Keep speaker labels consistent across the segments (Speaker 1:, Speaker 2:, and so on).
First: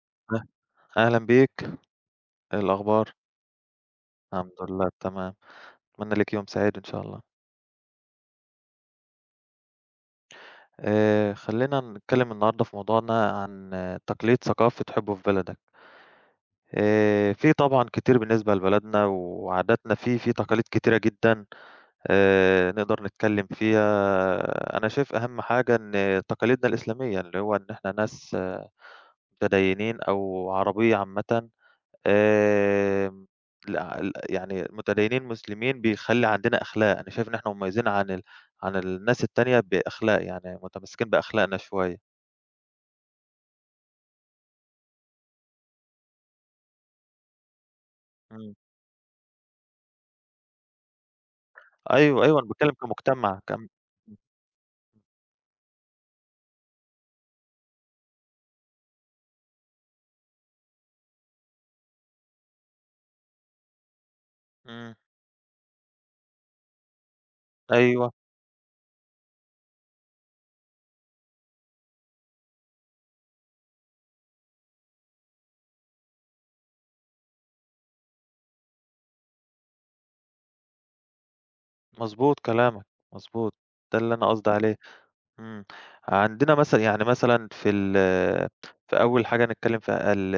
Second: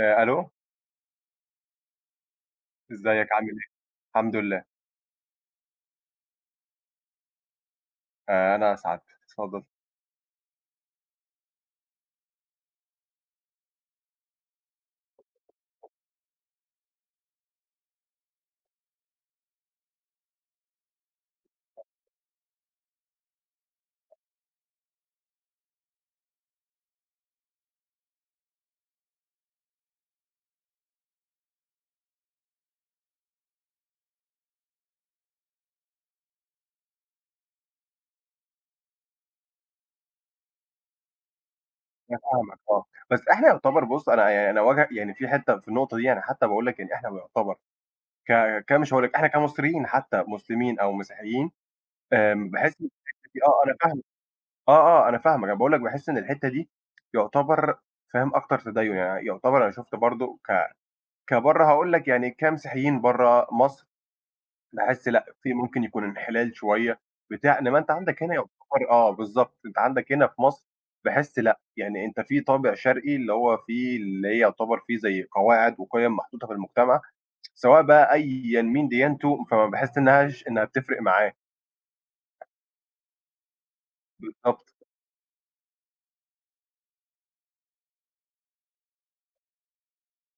Speaker 1: ألو،
Speaker 2: أه أهلًا بيك، إيه الأخبار؟
Speaker 1: إزيك عامل إيه؟ الحمد
Speaker 2: الحمد
Speaker 1: لله،
Speaker 2: لله تمام، أتمنى ليك يوم سعيد إن شاء الله.
Speaker 1: أنا سعادتك، اتفضل.
Speaker 2: خلّينا نتكلم النهارده في موضوعنا عن تقليد ثقافة حُب في بلدك. في طبعًا كتير بالنسبة لبلدنا وعاداتنا في تقاليد كتيرة جدًا. نقدر نتكلم فيها، أنا شايف أهم حاجة إن تقاليدنا الإسلامية، اللي هو إن إحنا ناس متدينين أو عربية عامةً. آمم، لأ، ال يعني متدينين مسلمين بيخلّي عندنا أخلاق، أنا شايف إن إحنا مميزين عن ال، عن الناس التانية بأخلاق، يعني متمسكين بأخلاقنا شوية.
Speaker 1: أنا فاهمك آه، بس إحنا يُعتبر بُص أنا يعني أنا واجه يعني في حتّة في النقطة دي أنا حتّى باقول لك إن إحنا بيُعتبر ك
Speaker 2: إمم،
Speaker 1: ك مش هاقول لك إحنا كمصريين حتّى مسلمين أو مسيحيين.
Speaker 2: أيوه، أيوه، أنا باتكلم
Speaker 1: باحس إن الحتّة دي
Speaker 2: كمجتمع كم.
Speaker 1: أنا فاهمك، آه، آه أنا فاهمك، أنا باقول لك باحس إن الحتّة دي يُعتبر فاهم أكتر تديُّن، يعني يُعتبر أنا شُفت برضه كبرّه هاقول لك يعني كمسيحيين برّه مصر
Speaker 2: إمم،
Speaker 1: باحس لأ، في ممكن يكون انحلال شوية بتاع، إنما أنت
Speaker 2: أيوه،
Speaker 1: عندك هنا يعتبر آه، بالضبط، أنت عندك هنا في مصر باحس لأ، يعني أنت في طابع شرقي اللي هو فيه اللي هي يعتبر فيه زي قواعد وقِيَم محطوطة في المجتمع، سواء بقى أيًا مين ديانته، فما باحس إنهاش إنها بتفرق معاه،
Speaker 2: مضبوط كلامك، مضبوط، ده اللي أنا قصدي
Speaker 1: بالضبط،
Speaker 2: عليه. إمم، عندنا مثلًا يعني مثلًا في ال، في أول حاجة نتكلم فيها ال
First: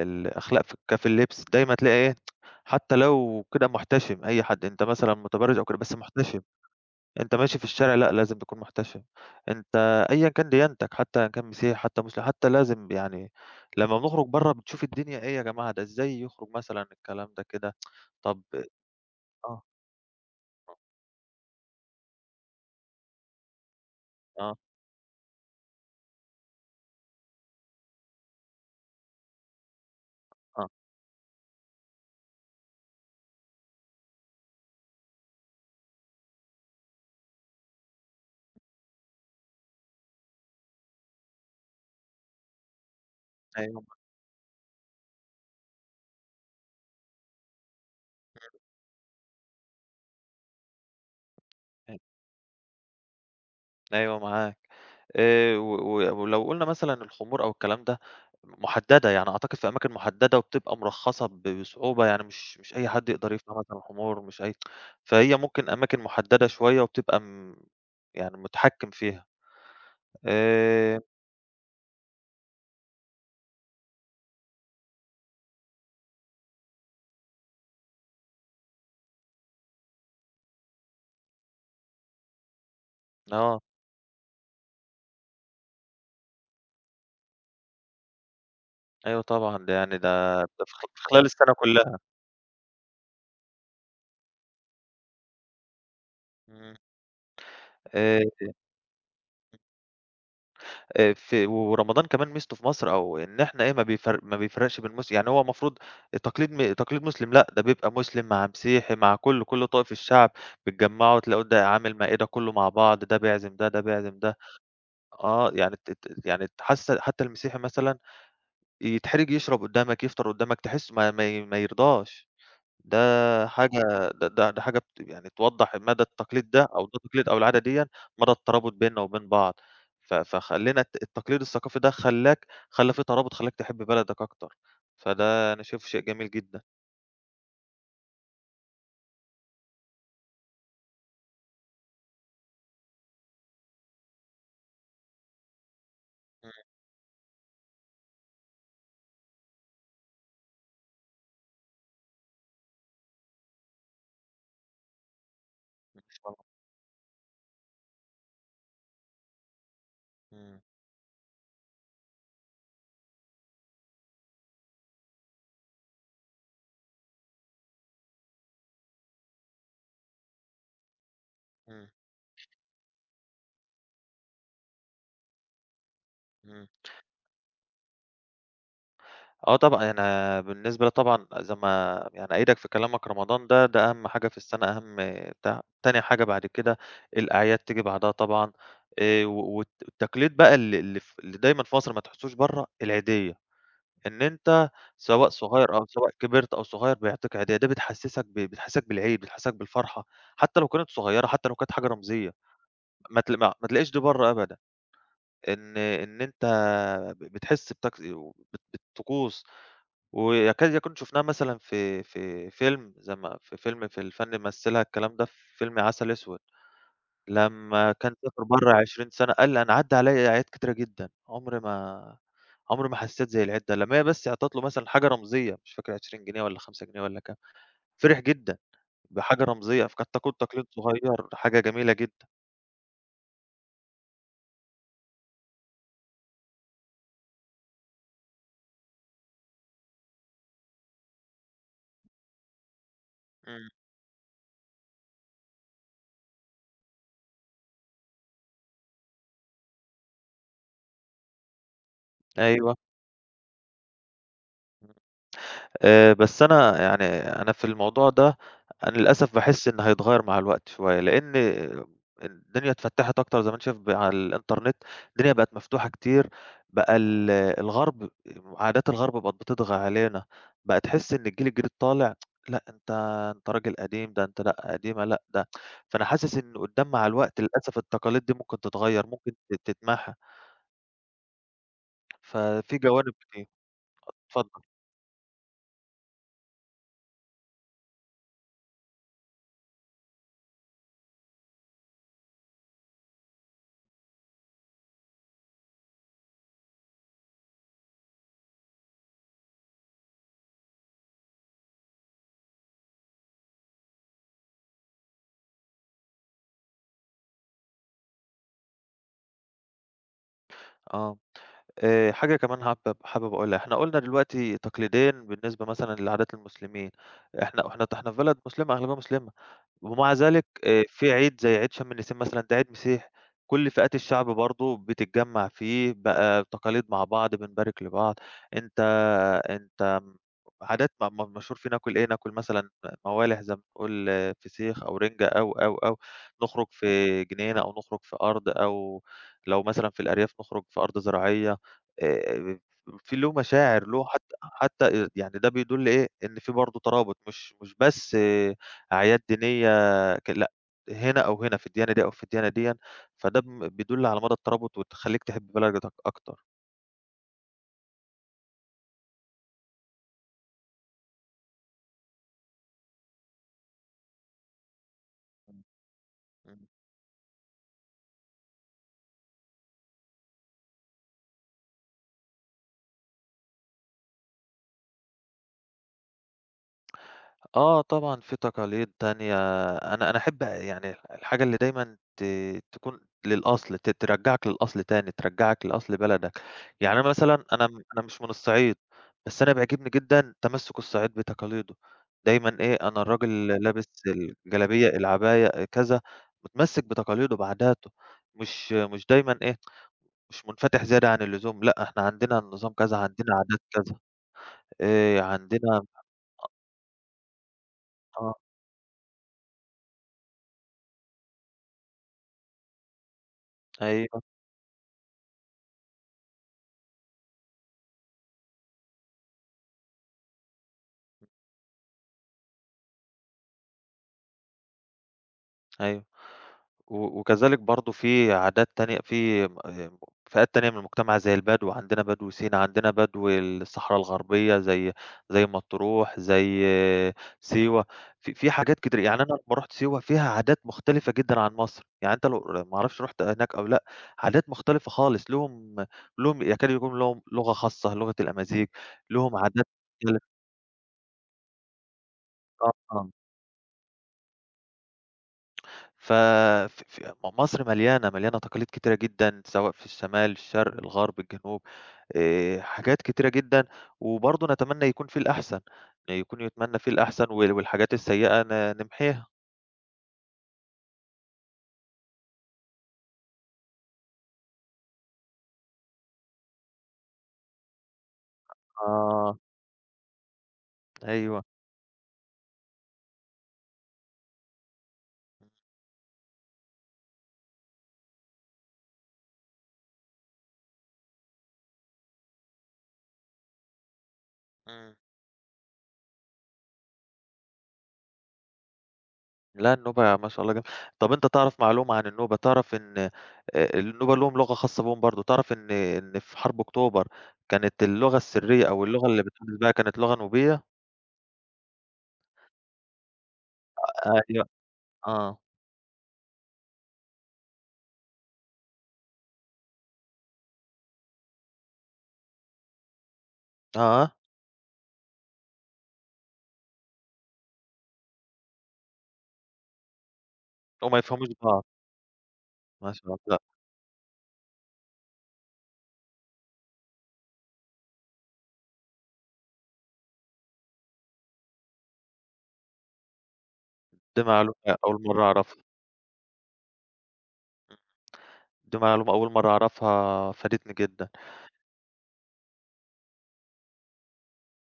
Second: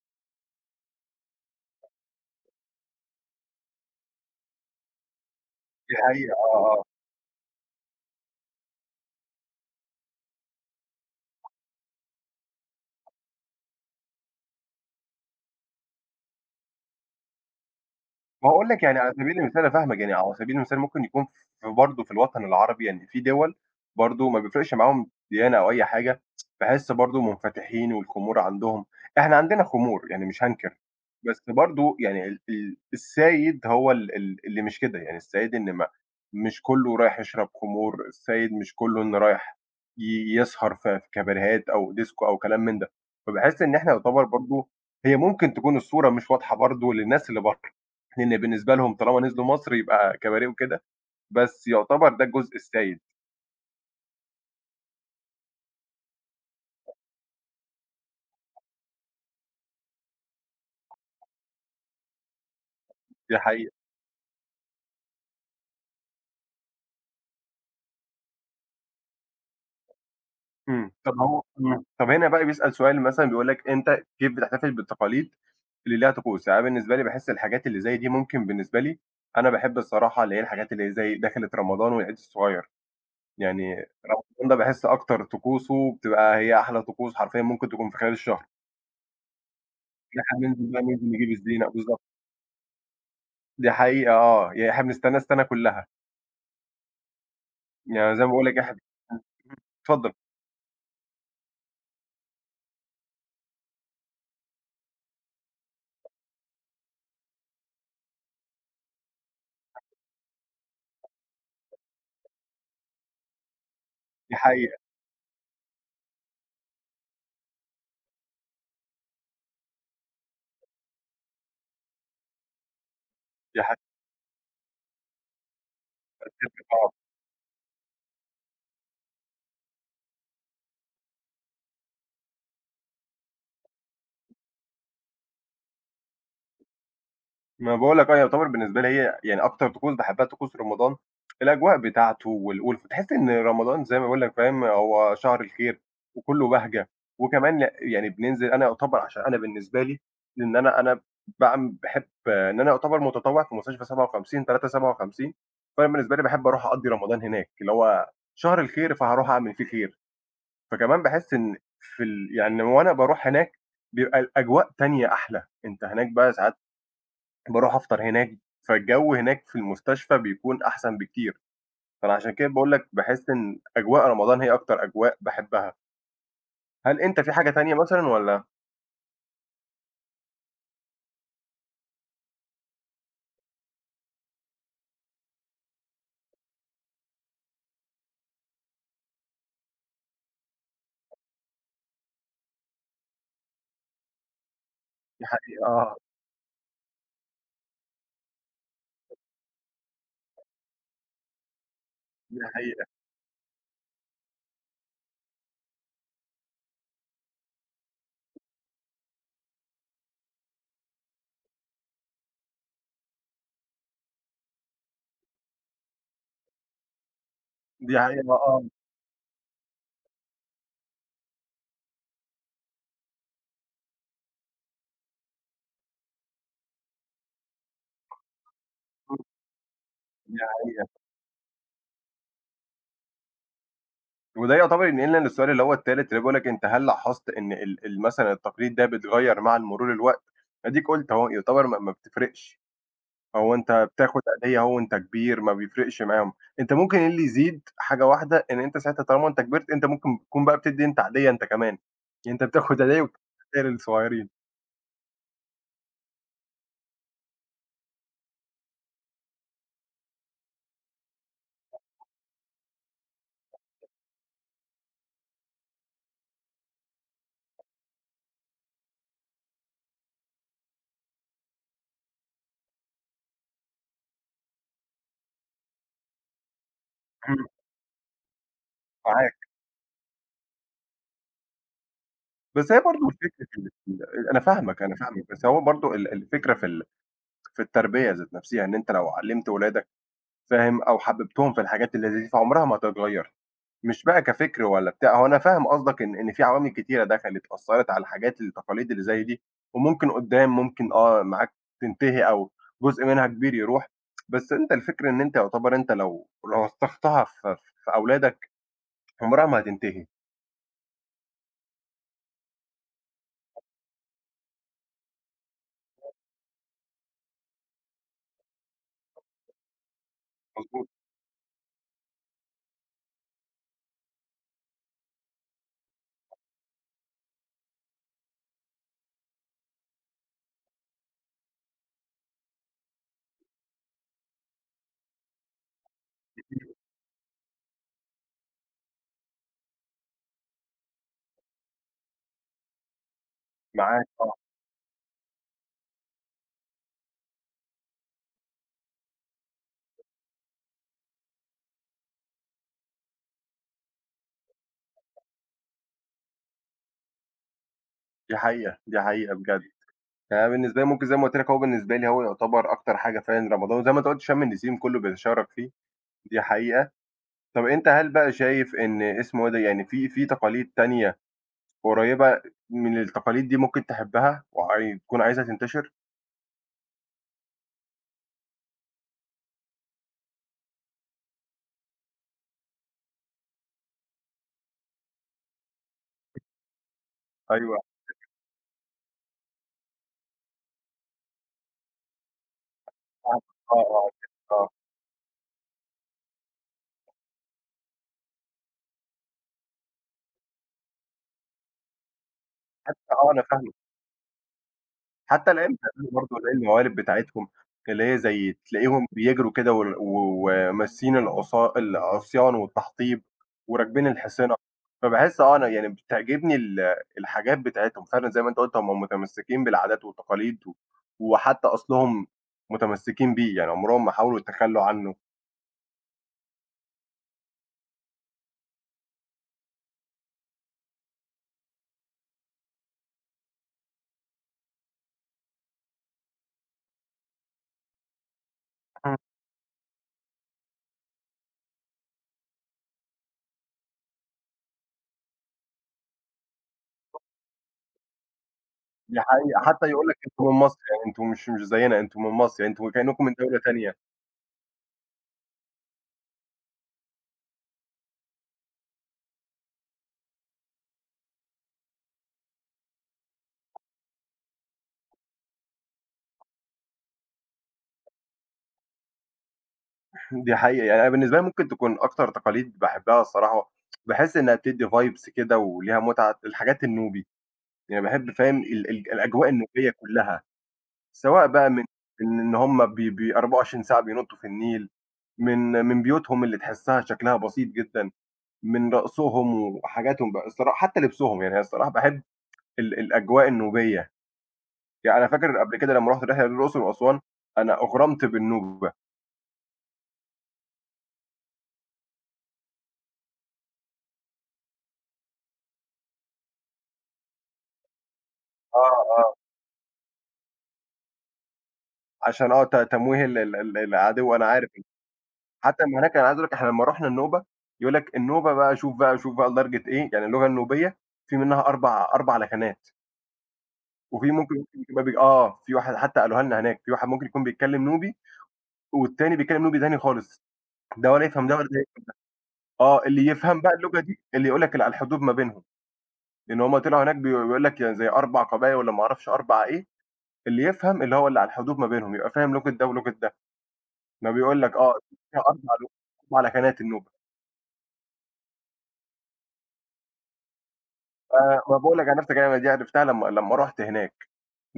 Speaker 2: الأخلاق، في اللبس، دايمًا تلاقي إيه، حتى لو كده محتشم، أي حد أنت مثلًا متبرّج أو كده، بس
Speaker 1: دي حقيقة
Speaker 2: محتشم.
Speaker 1: آه، آه.
Speaker 2: أنت ماشي في الشارع لأ، لازم تكون محتشم، أنت أيًا كان ديانتك حتى إن كان مسيحي حتى مسلم حتى لازم يعني لمّا بنخرج برّه بنشوف الدنيا إيه يا جماعة، ده إزاي يخرج مثلًا الكلام ده كده، طب
Speaker 1: ما هاقول لك يعني على سبيل المثال
Speaker 2: آه،
Speaker 1: أنا فاهمِك، يعني على سبيل المثال ممكن يكون في برضه في الوطن العربي يعني في دول برضه ما
Speaker 2: آه،
Speaker 1: بيفرقش معاهم ديانة أو أي حاجة، باحس برضه منفتحين والخمول عندهم، إحنا عندنا خمول يعني مش
Speaker 2: آه،
Speaker 1: هانكر، بس برضه يعني ال السايد هو ال اللي مش كده، يعني السايد إن ما مش كلّه رايح يشرب خمور، السايد مش كلّه إنه رايح يسهر في كاباريهات أو ديسكو أو كلام من ده، فباحس إن
Speaker 2: أيوه
Speaker 1: إحنا
Speaker 2: معاك،
Speaker 1: يعتبر برضه هي ممكن تكون الصورة مش واضحة برضه للناس اللي برّه. لإن بالنسبة لهم طالما نزلوا مصر يبقى كباريه وكده، بس يعتبر ده الجزء السيّد،
Speaker 2: أيوه معاك، و و ولو قُلنا مثلًا الخمور أو الكلام ده محددة، يعني أعتقد في أماكن محددة وبتبقى مرخصة بصعوبة، يعني مش أي حد يقدر
Speaker 1: دي
Speaker 2: يبيع
Speaker 1: حقيقة.
Speaker 2: مثلًا خمور مش أي. فهي ممكن أماكن محددة شوية وبتبقى م، يعني متحكم فيها.
Speaker 1: إمم.
Speaker 2: آآ،
Speaker 1: طب هو إمم. طب هنا بقى بيسأل سؤال مثلًا بيقول لك أنت كيف بتحتفل بالتقاليد اللي ليها طقوس؟ يعني أنا بالنسبة لي باحس الحاجات اللي زي دي ممكن بالنسبة لي أنا باحب الصراحة اللي هي الحاجات اللي هي زي دخلة رمضان والعيد الصغير،
Speaker 2: آه،
Speaker 1: يعني رمضان ده باحس أكتر طقوسه بتبقى هي أحلى طقوس حرفيًا ممكن تكون في خلال الشهر.
Speaker 2: أيوه طبعًا، ده يعني
Speaker 1: إن إحنا
Speaker 2: ده
Speaker 1: بننزل
Speaker 2: في خ
Speaker 1: بقى
Speaker 2: في
Speaker 1: ننزل
Speaker 2: خلال
Speaker 1: نجيب
Speaker 2: السنة
Speaker 1: الزينة
Speaker 2: كلّها.
Speaker 1: بالضبط، دي حقيقة آه، يعني إحنا بنستناه السنة كلّها،
Speaker 2: إمم،
Speaker 1: يعني زي ما
Speaker 2: آآ،
Speaker 1: باقول لك إحنا إمم، اتفضل.
Speaker 2: في ورمضان كمان ميزته في مصر أو إن إحنا إيه، ما بيفرقش بين مسل، يعني هو المفروض تقليد مسلم لأ، ده بيبقى مسلم مع مسيحي مع كلّه، كل طوائف الشعب بيتجمّعوا تلاقوا ده عامل مائدة كلّه مع بعض، ده بيعزم ده، ده بيعزم
Speaker 1: دي
Speaker 2: ده.
Speaker 1: حقيقة،
Speaker 2: آه، يعني ت ت يعني حاسة حتى المسيحي مثلًا يتحرج يشرب قدّامك، يفطر قدّامك، تحسه ما يرضاش. ده
Speaker 1: دي
Speaker 2: حاجة،
Speaker 1: حقيقة
Speaker 2: ده حاجة يعني توضّح مدى التقليد ده
Speaker 1: بجد.
Speaker 2: أو
Speaker 1: آه.
Speaker 2: ده تقليد أو العادة ديًا، مدى الترابط بيننا وبين بعض، ف فخلّينا التقليد الثقافي ده خلّاك، خلّى في ترابط خلّاك تحب بلدك أكتر، فده أنا شايفه شيء جميل جدًا.
Speaker 1: ما باقول لك آه، يعتبر بالنسبة لي هي يعني أكتر طقوس باحبها طقوس رمضان، الأجواء بتاعته وال والف تحس إن رمضان زي ما باقول لك فاهم، هو شهر الخير وكُلّه
Speaker 2: إمم،
Speaker 1: بهجة وكمان يعني بننزل أنا يعتبر عشان أنا بالنسبة لي لإن أنا باحب إن أنا يعتبر متطوع في مستشفى 57 تلاتة 57، فأنا بالنسبة لي باحب أروح أقضّي رمضان هناك، اللي هو شهر الخير فهاروح أعمل فيه خير.
Speaker 2: إمم،
Speaker 1: فكمان باحس إن في يعني وأنا باروح هناك بيبقى الأجواء تانية أحلى، أنت هناك بقى ساعات باروح أفطر هناك، فالجو هناك في المستشفى بيكون أحسن بكتير،
Speaker 2: إمم،
Speaker 1: فأنا عشان كده باقول لك باحس إن أجواء رمضان هي أكتر أجواء باحبها.
Speaker 2: إمم.
Speaker 1: هل أنت في حاجة تانية مثلًا والّا؟
Speaker 2: آه طبعًا، أنا بالنسبة لي طبعًا زي ما يعني أأيدك في كلامك رمضان ده، ده أهم حاجة في السنة، أهم بتاع. تاني حاجة بعد كده الأعياد تيجي بعدها طبعًا. و والت التقليد بقى اللي اللي دايمًا في مصر ما تحسوش برّه، العيدية، إن أنت
Speaker 1: دي
Speaker 2: سواء
Speaker 1: حقيقة
Speaker 2: صغير أو
Speaker 1: آه،
Speaker 2: سواء كبرت أو صغير بيعطيك عيدية، ده بتحسسك بتحسسك بالعيد، بتحسسك بالفرحة، حتى لو كانت صغيرة، حتى لو كانت حاجة رمزية،
Speaker 1: دي حقيقة،
Speaker 2: ما تل ما ما تلاقيش دي برّه أبدًا، إن أنت بتحس بتك وبت بطقوس ويكاد يكون شُفناها مثلًا في فيلم زي ما في فيلم في الفَن مثّلها الكلام ده في فيلم عسل أسود، لمّا
Speaker 1: دي
Speaker 2: كان
Speaker 1: حقيقة آه،
Speaker 2: سافر
Speaker 1: آه،
Speaker 2: برّه 20 سَنة قال أنا عدّى عليّا أعياد كتيرة جدًا، عمري ما، عمري ما حسّيت زي العيد ده، لمّا هي بس عطت له مثلًا حاجة رمزية مش فاكر 20 جنيه والّا 5 جنيه والّا كام، فرح جدًا بحاجة رمزية، فكانت تكون
Speaker 1: دي
Speaker 2: تقليد
Speaker 1: حقيقة.
Speaker 2: صغيّر حاجة جميلة جدًا.
Speaker 1: وده يعتبر ينقلنا للسؤال اللي هو التالت اللي بيقول لك أنت هل لاحظت إن ال مثلًا التقليد ده بيتغيّر مع مرور الوقت؟ أديك قُلت أهو يعتبر ما بتفرقش. هو
Speaker 2: إمم،
Speaker 1: أنت بتاخد عيدية أهو وأنت كبير، ما بيفرقش معاهم، أنت ممكن إيه اللي يزيد حاجة واحدة، إن أنت ساعتها طالما أنت كبرت، أنت ممكن تكون بقى بتدّي أنت عيدية أنت كمان، يعني أنت
Speaker 2: أيوه.
Speaker 1: بتاخد عيدية وبتدّي للصغيّرين،
Speaker 2: بس أنا يعني، أنا في الموضوع ده أنا للأسف باحس إن هيتغيّر مع الوقت شوية، لإن الدنيا اتفتّحت أكتر زي ما أنت شايف، على الإنترنت، الدنيا بقت مفتوحة كتير، بقى الغرب، عادات الغرب بقت بتطغى علينا، بقى تحس إن الجيل الجديد طالع لأ، أنت أنت راجل قديم، ده أنت لأ قديمة، لأ ده. فأنا حاسس إن قدّام مع الوقت
Speaker 1: إمم،
Speaker 2: للأسف التقاليد دي ممكن تتغيّر، ممكن
Speaker 1: معاك،
Speaker 2: تتمحى،
Speaker 1: بس
Speaker 2: ففي
Speaker 1: هي برضه
Speaker 2: جوانب
Speaker 1: الفكرة
Speaker 2: كتير.
Speaker 1: في ال ال أنا
Speaker 2: اتفضل.
Speaker 1: فاهمك، أنا فاهمك، بس هو برضه الفكرة في في التربية ذات نفسها، إن أنت لو علّمت ولادك فاهم، أو حببتهم في الحاجات اللي زي دي، فعمرها ما هتتغيّر. مش بقى كفكر ولا بتاع، هو أنا فاهم قصدك إن في عوامل كتيرة دخلت أثّرت على الحاجات التقاليد اللي زي دي، وممكن قدّام ممكن آه معاك تنتهي أو جزء منها كبير يروح، بس أنت الفكرة إن أنت يعتبر أنت لو رسّختها في أولادك عمرها ما هتنتهي،
Speaker 2: آه. حاجة كمان حابب أقولها، إحنا قُلنا دلوقتي تقليديًا بالنسبة مثلًا لعادات المسلمين، إحنا في بلد مسلمة، أغلبها مسلمة. ومع ذلك
Speaker 1: مضبوط،
Speaker 2: في عيد زي عيد شم النسيم مثلًا، ده عيد مسيحي، كل فئات الشعب برضه بتتجمّع فيه، بقى تقاليد مع بعض، بنبارك لبعض، أنت، أنت عادات، م م مشهور فيه ناكل إيه، ناكل مثلًا موالح زي ما بنقول آه، فسيخ أو رِنجة أو، أو، أو، نخرج في جنينة أو نخرج في أرض أو لو مثلًا في الأرياف نخرج في أرض زراعية، آآ في له مشاعر، له
Speaker 1: معاك آه،
Speaker 2: حتى يعني ده بيدل إيه، إن في برضه ترابط، مش بس آه، أعياد دينية لأ، هنا أو هنا، في الديانة دي أو في الديانة ديًّا، فده م بيدل على مدى الترابط وتخلّيك تحب بلدك أكتر.
Speaker 1: دي حقيقة، دي حقيقة بجد. يعني أنا بالنسبة لي ممكن زي ما قُلت لك هو بالنسبة لي هو يعتبر أكتر حاجة فعلًا رمضان وزي ما أنت قُلت شم النسيم كلّه بيتشارك
Speaker 2: إمم،
Speaker 1: فيه، دي
Speaker 2: إمم.
Speaker 1: حقيقة. طَب أنت هل بقى شايف إن اسمه إيه ده، يعني في تقاليد تانية قريّبة من التقاليد دي ممكن تحبها تكون عايزها تنتشر؟
Speaker 2: آه طبعًا في تقاليد تانية، أنا أحب يعني الحاجة اللي دايمًا ت تكون للأصل، ترجّعك للأصل تاني، ترجّعك لأصل بلدك. يعني أنا مثلًا أنا
Speaker 1: أيوه
Speaker 2: م أنا مش من الصعيد، بس أنا بيعجبني جدًا تمسّك الصعيد بتقاليده، دايمًا إيه، أنا
Speaker 1: آه،
Speaker 2: الراجل
Speaker 1: آه،
Speaker 2: لابس
Speaker 1: آه، آه.
Speaker 2: الجلابية، العباية، كذا، متمسّك بتقاليده، بعاداته، مش دايمًا إيه، مش منفتح زيادة عن اللزوم، لأ إحنا عندنا النظام كذا،
Speaker 1: حتى آه
Speaker 2: عندنا
Speaker 1: أنا
Speaker 2: عادات
Speaker 1: فاهمِك،
Speaker 2: كذا،
Speaker 1: حتى العيال
Speaker 2: عندنا
Speaker 1: بتعمله برضه زي الموالد بتاعتهم اللي هي
Speaker 2: آه،
Speaker 1: زي تلاقيهم بيجروا كده وال و وماسين العصا العصيان والتحطيب وراكبين
Speaker 2: أيوه،
Speaker 1: الحصينة، فباحس آه أنا يعني بتعجبني الحاجات بتاعتهم فعلًا زي ما أنت قُلت هم متمسكين بالعادات والتقاليد و وحتى أصلهم متمسكين بيه، يعني عمرهم ما حاولوا يتخلّوا عنه.
Speaker 2: أيوه. وكذلك برضه في عادات تانية في م فئات تانية من المجتمع زي البدو، عندنا بدو سينا، عندنا بدو الصحرا الغربية زي مطروح، زي سيوة، في حاجات كتير يعني أنا لمّا رُحت سيوة فيها عادات مختلفة جدًا عن مصر، يعني أنت لو ما أعرفش رُحت هناك أو لأ، عادات مختلفة خالص، ليهم، ليهم يكاد يكون ليهم لغة خاصة، لغة الأمازيغ،
Speaker 1: دي
Speaker 2: ليهم
Speaker 1: حقيقة،
Speaker 2: عادات
Speaker 1: حتى يقول لك
Speaker 2: مختلفة
Speaker 1: أنتم من مصر، يعني أنتم مش زينا، أنتم من مصر،
Speaker 2: آه،
Speaker 1: أنتم
Speaker 2: آه.
Speaker 1: كإنكم من دولة تانية.
Speaker 2: ف، ف ف م مصر مليانة، مليانة تقاليد كتيرة جدًا، سواء في الشمال، الشرق، الغرب، الجنوب، حاجات كتيرة جدًا، وبرضه نتمنى يكون في الأحسن، يكون يتمنى فيه الأحسن والحاجات السيئة نمحيها.
Speaker 1: دي حقيقة، يعني أنا بالنسبة لي ممكن تكون أكتر تقاليد باحبها الصراحة، باحس إنها بتدّي vibes كده وليها متعة، الحاجات النوبي، يعني باحب فاهم ال
Speaker 2: آه،
Speaker 1: الأجواء النوبية كلّها،
Speaker 2: أيوه.
Speaker 1: سواء بقى من من إن هُم بي بي 24 ساعة بينطّوا في النيل، من بيوتهم اللي تحسّها شكلها بسيط جدًا، من رقصهم وحاجاتهم بقى الصراحة حتى لبسهم، يعني الصراحة باحب الأجواء النوبية.
Speaker 2: إمم.
Speaker 1: يعني أنا فاكر قبل كده لمّا رُحت رحلة للأقصر وأسوان، أنا أُغرمت بالنوبة،
Speaker 2: لا النوبة ما شاء الله جم. طب أنت تعرف معلومة عن النوبة، تعرف إن النوبة ليهم لغة خاصة بيهم برضه، تعرف إن في حرب أكتوبر كانت اللغة السرية أو
Speaker 1: آه،
Speaker 2: اللغة اللي
Speaker 1: آه،
Speaker 2: بتحدث بها كانت لغة نوبية؟
Speaker 1: عشان آه، ت تمويه ال العدو أنا
Speaker 2: أيوه،
Speaker 1: عارف،
Speaker 2: آه،
Speaker 1: حتى أمّا هناك أنا عايز أقول لك إحنا لمّا رُحنا النوبة، يقول لك النوبة بقى شوف بقى لدرجة إيه، يعني اللغة النوبية في منها 4 4 لكنات،
Speaker 2: آه،
Speaker 1: وفي ممكن يبقى بي آه، في واحد حتى قالوها لنا هناك، في واحد ممكن يكون بيتكلم نوبي، والتاني بيتكلم نوبي تاني خالص،
Speaker 2: وما
Speaker 1: ده ولا
Speaker 2: يفهموش
Speaker 1: يفهم ده
Speaker 2: بعض.
Speaker 1: ولا ده
Speaker 2: ما
Speaker 1: آه،
Speaker 2: شاء الله،
Speaker 1: اللي
Speaker 2: لأ،
Speaker 1: يفهم بقى اللغة دي اللي يقول لك اللي على الحدود ما بينهم، لإن هُم طلعوا هناك بيقول لك يعني زي 4 قبايل والّا ما أعرفش 4 إيه، اللي يفهم اللي هو اللي على الحدود ما بينهم، يبقى فاهم لغة ده ولغة ده،
Speaker 2: دي
Speaker 1: ما بيقول
Speaker 2: معلومة
Speaker 1: لك آه
Speaker 2: أول
Speaker 1: دي
Speaker 2: مرّة
Speaker 1: فيها
Speaker 2: أعرفها،
Speaker 1: 4 لغات، 4 لكنات النوبة،
Speaker 2: دي معلومة أول مرّة أعرفها فادتني جدًا،
Speaker 1: فما باقول لك أنا نفس الكلمة دي عرفتها لمّا رُحت هناك،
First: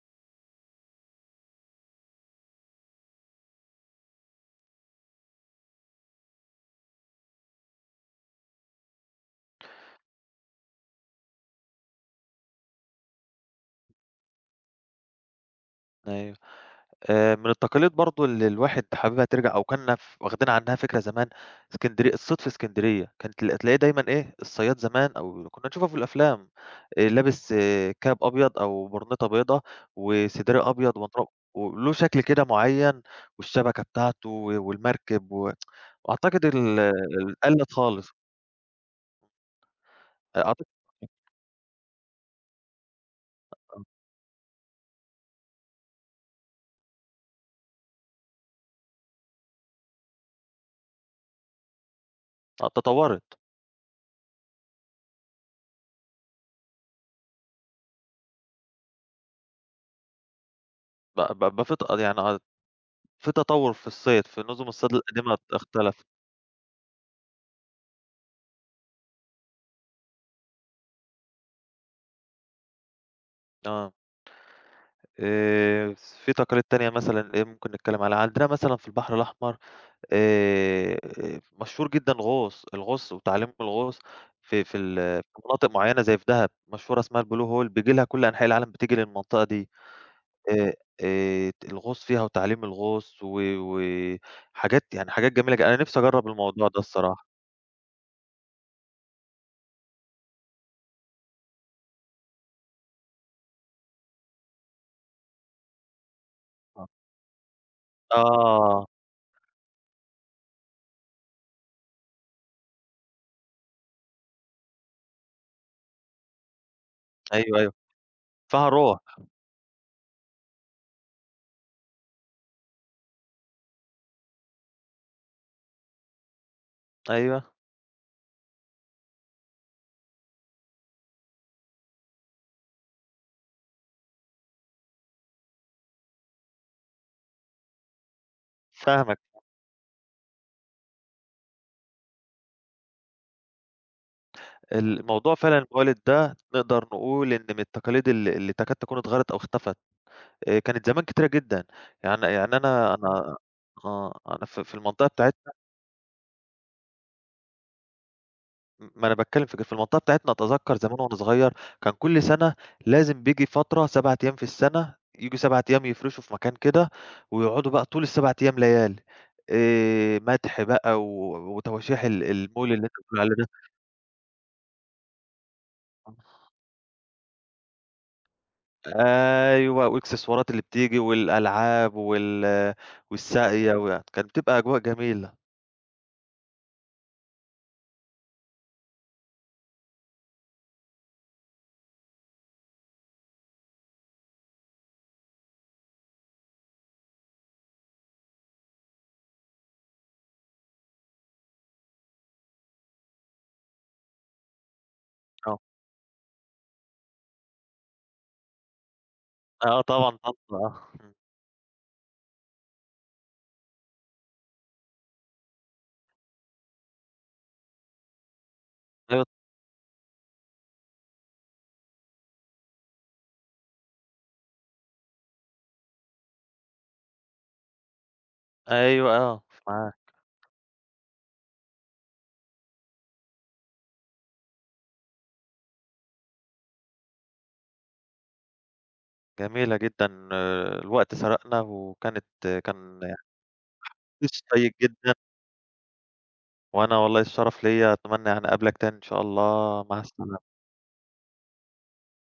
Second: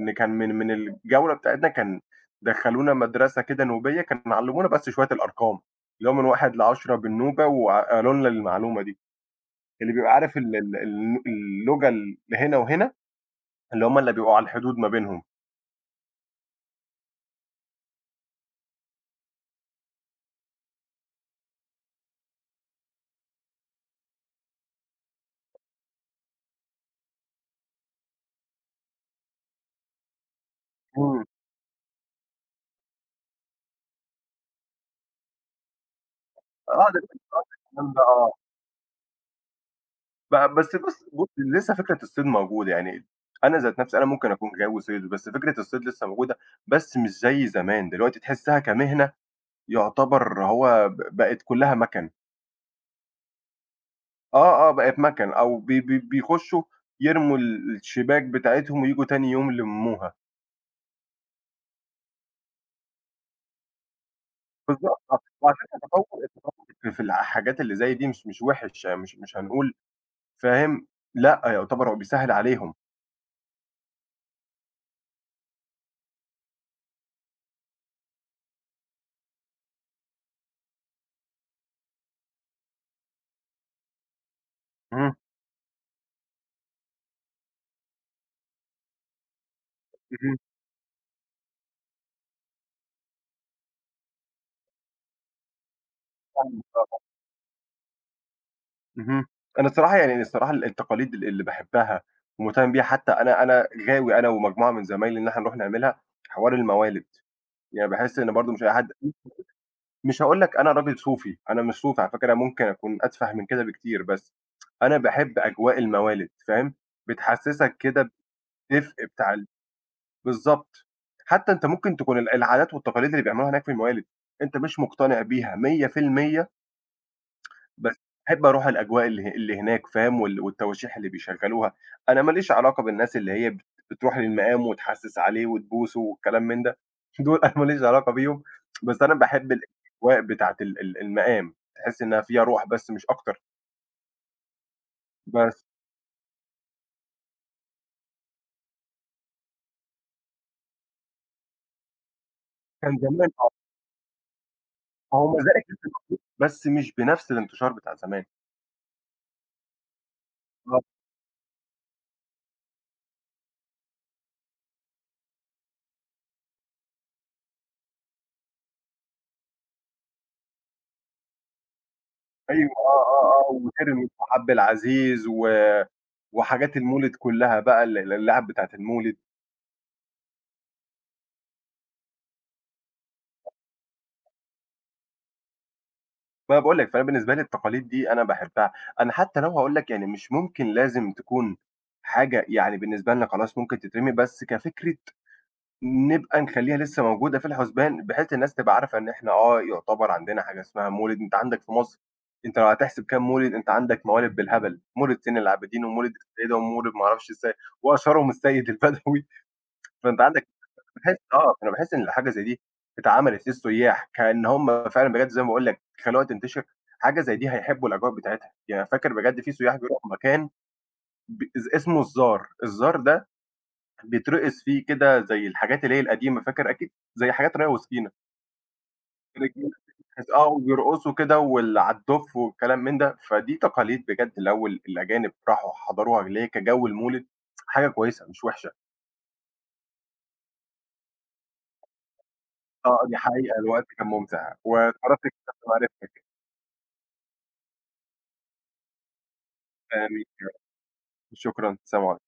Speaker 1: إن كان من الجولة بتاعتنا كان دخلونا مدرسة كده نوبية، كانوا علمونا بس شوية الأرقام، اللي هو من 1 ل10 بالنوبة وقالوا لنا المعلومة دي، اللي بيبقى عارف ال اللغة اللي هنا وهنا، اللي هم اللي بيبقوا على الحدود ما بينهم.
Speaker 2: أيوه. من التقاليد برضه اللي الواحد حاببها ترجع أو كنا واخدين عنها فكرة زمان، اسكندرية، الصيد في اسكندرية، كان تلاقيه دايمًا إيه، الصياد زمان أو كنا نشوفه في الأفلام، لابس كاب أبيض أو برنيطة بيضا وسدري أبيض
Speaker 1: إمم.
Speaker 2: ونض وله شكل كده معيّن والشبكة بتاعته والمركب و، وأعتقد ال
Speaker 1: آه، ده
Speaker 2: ال قَلِّت
Speaker 1: الكلام ده
Speaker 2: خالص،
Speaker 1: آه.
Speaker 2: أعتقد
Speaker 1: بس بُص بُص لسه فكرة الصيد موجودة، يعني أنا ذات نفسي أنا ممكن أكون غاوي صيد، بس فكرة الصيد لسه موجودة، بس مش زي زمان، دلوقتي تحسّها كمهنة يعتبر هو بقت كلّها مَكَن،
Speaker 2: آه، اتطوّرت،
Speaker 1: آه، آه، بقت مَكَن أو بي بي بيخشّوا يرموا الشباك بتاعتهم وييجوا تاني يوم يلمّوها،
Speaker 2: ب ب بقى في يعني في تطوّر في الصيد، في نُظم الصيد
Speaker 1: بالضبط آه،
Speaker 2: القديمة
Speaker 1: وعلى فكرة
Speaker 2: اختلفت،
Speaker 1: التطوّر التطوّر في الحاجات اللي زي دي مش وِحِش، مش هنقول فاهم، لأ، يعتبر هو بيسهّل عليهم،
Speaker 2: آه، آآ في تقاليد تانية مثلًا إيه ممكن نتكلّم عليها، عندنا مثلًا في البحر الأحمر آآ مشهور جدًا غوص، الغُوص وتعليم الغُوص في في ال
Speaker 1: إمم،
Speaker 2: في مناطق معيّنة زي في دهب، مشهورة اسمها الblue hole بييجي لها كل أنحاء العالم بتيجي للمنطقة دي،
Speaker 1: اهم،
Speaker 2: آآ الغُوص فيها وتعليم الغُوص و، وحاجات يعني حاجات جميلة ج، أنا نِفْسي أجرّب
Speaker 1: فاهمك
Speaker 2: الموضوع ده
Speaker 1: آه.
Speaker 2: الصراحة،
Speaker 1: اهم. أنا الصراحة يعني الصراحة التقاليد اللي باحبها ومهتم بيها حتى أنا غاوي أنا ومجموعة من زمايلي إن إحنا نروح نعملها حوار
Speaker 2: آه،
Speaker 1: الموالد، يعني باحس إن برضه مش أي
Speaker 2: آه،
Speaker 1: حد مش هاقول لك أنا راجل صوفي، أنا مش صوفي على فكرة أنا ممكن أكون أتفه من كده بكتير، بس أنا باحب أجواء الموالد فاهم،
Speaker 2: أيوه، أيوه،
Speaker 1: بتحسسك كده
Speaker 2: فيها روح،
Speaker 1: بالدفء بتاع بالضبط، حتى أنت ممكن تكون العادات والتقاليد اللي بيعملوها هناك في الموالد أنت مش مقتنع بيها 100%
Speaker 2: أيوه،
Speaker 1: بس باحب أروح الأجواء اللي هناك فاهم، والتواشيح اللي بيشغّلوها، أنا ما ليش علاقة بالناس اللي هي بتروح للمقام وتحسِّس عليه وتبوسه والكلام من ده، دول أنا ما ليش علاقة بيهم، بس أنا
Speaker 2: فاهمك.
Speaker 1: باحب الأجواء بتاعة ال المقام، تحس إنها فيها روح بس مش أكتر،
Speaker 2: الموضوع فعلًا
Speaker 1: بس
Speaker 2: الموالد ده نقدر نقول إن من التقاليد اللي تكاد تكون اتغيرت أو اختفت، كانت زمان كتيرة جدًا، يعني أنا
Speaker 1: كان زمان
Speaker 2: أنا
Speaker 1: آه،
Speaker 2: آه، أنا في المنطقة
Speaker 1: ما هو
Speaker 2: بتاعتنا،
Speaker 1: مزارع لسه موجود بس مش بنفس الانتشار بتاع زمان،
Speaker 2: ما أنا باتكلم في كده، في المنطقة بتاعتنا أتذكر
Speaker 1: بالضبط،
Speaker 2: زمان وأنا صغير كان كل سنة لازم بييجي فترة 7 أيام في السنة، ييجوا 7 أيام يفرشوا في مكان كده، ويقعدوا بقى طول ال7 أيام ليالي، مدح بقى وتواشيح ال
Speaker 1: أيوه
Speaker 2: المولد اللي أنت
Speaker 1: آه،
Speaker 2: بتقول عليه ده.
Speaker 1: آه، آه، وترمس وحَبّ العزيز و وحاجات المولد كلّها بقى الألعاب بتاعة المولد.
Speaker 2: أيوه، والإكسسوارات اللي بتيجي والألعاب وال، والساقية و، كانت بتبقى أجواء جميلة.
Speaker 1: ما أنا باقول لك، فأنا بالنسبة لي التقاليد دي أنا باحبها، أنا حتى لو هاقول لك يعني مش ممكن لازم تكون حاجة يعني بالنسبة لنا خلاص ممكن تترمي، بس كفكرة نبقى نخلّيها لسه موجودة في الحُسبان، بحيث الناس تبقى عارفة إن إحنا آه، يُعتبر عندنا حاجة اسمها مولد، أنت عندك في مصر أنت لو هتحسب كام مولد، أنت عندك موالد بالهبل، مولد زين
Speaker 2: آه،
Speaker 1: العابدين ومولد السيدة ومولد ما أعرفش وأشهرهم السيد البدوي،
Speaker 2: آه طبعًا
Speaker 1: فأنت
Speaker 2: طنطا
Speaker 1: عندك
Speaker 2: آه، إمم،
Speaker 1: باحس آه، فأنا باحس إن الحاجة زي دي اتعملت للسياح، كإن هم فعلًا بجد زي ما باقول لك خلوها تنتشر، حاجة زي دي هيحبوا الأجواء بتاعتها، يعني فاكر
Speaker 2: أيوه
Speaker 1: بجد في سياح بيروحوا مكان ب اس اسمه الزار، الزار ده بيترقص فيه كده زي الحاجات اللي هي القديمة، فاكر أكيد زي حاجات ريا وسكينة،
Speaker 2: أيوه آه،
Speaker 1: رجلينا
Speaker 2: معاك.
Speaker 1: آه، وبيرقصوا كده على الدُف والكلام من ده، فدي تقاليد بجد لو الأجانب راحوا حضروها اللي هي كجو المولد حاجة كويسة مش وحشة،
Speaker 2: جميلة جدًا، آه، الوقت سرقنا وكانت
Speaker 1: آه،
Speaker 2: كان
Speaker 1: دي حقيقة الوقت كان
Speaker 2: إحساس
Speaker 1: ممتع،
Speaker 2: شيّق جدًا،
Speaker 1: واتشرفت بمعرفتك،
Speaker 2: وأنا والله الشرف ليّا، أتمنى يعني أقابلك تاني إن شاء الله، مع
Speaker 1: آمين.
Speaker 2: السلامة.
Speaker 1: شكرًا، سلام عليكم.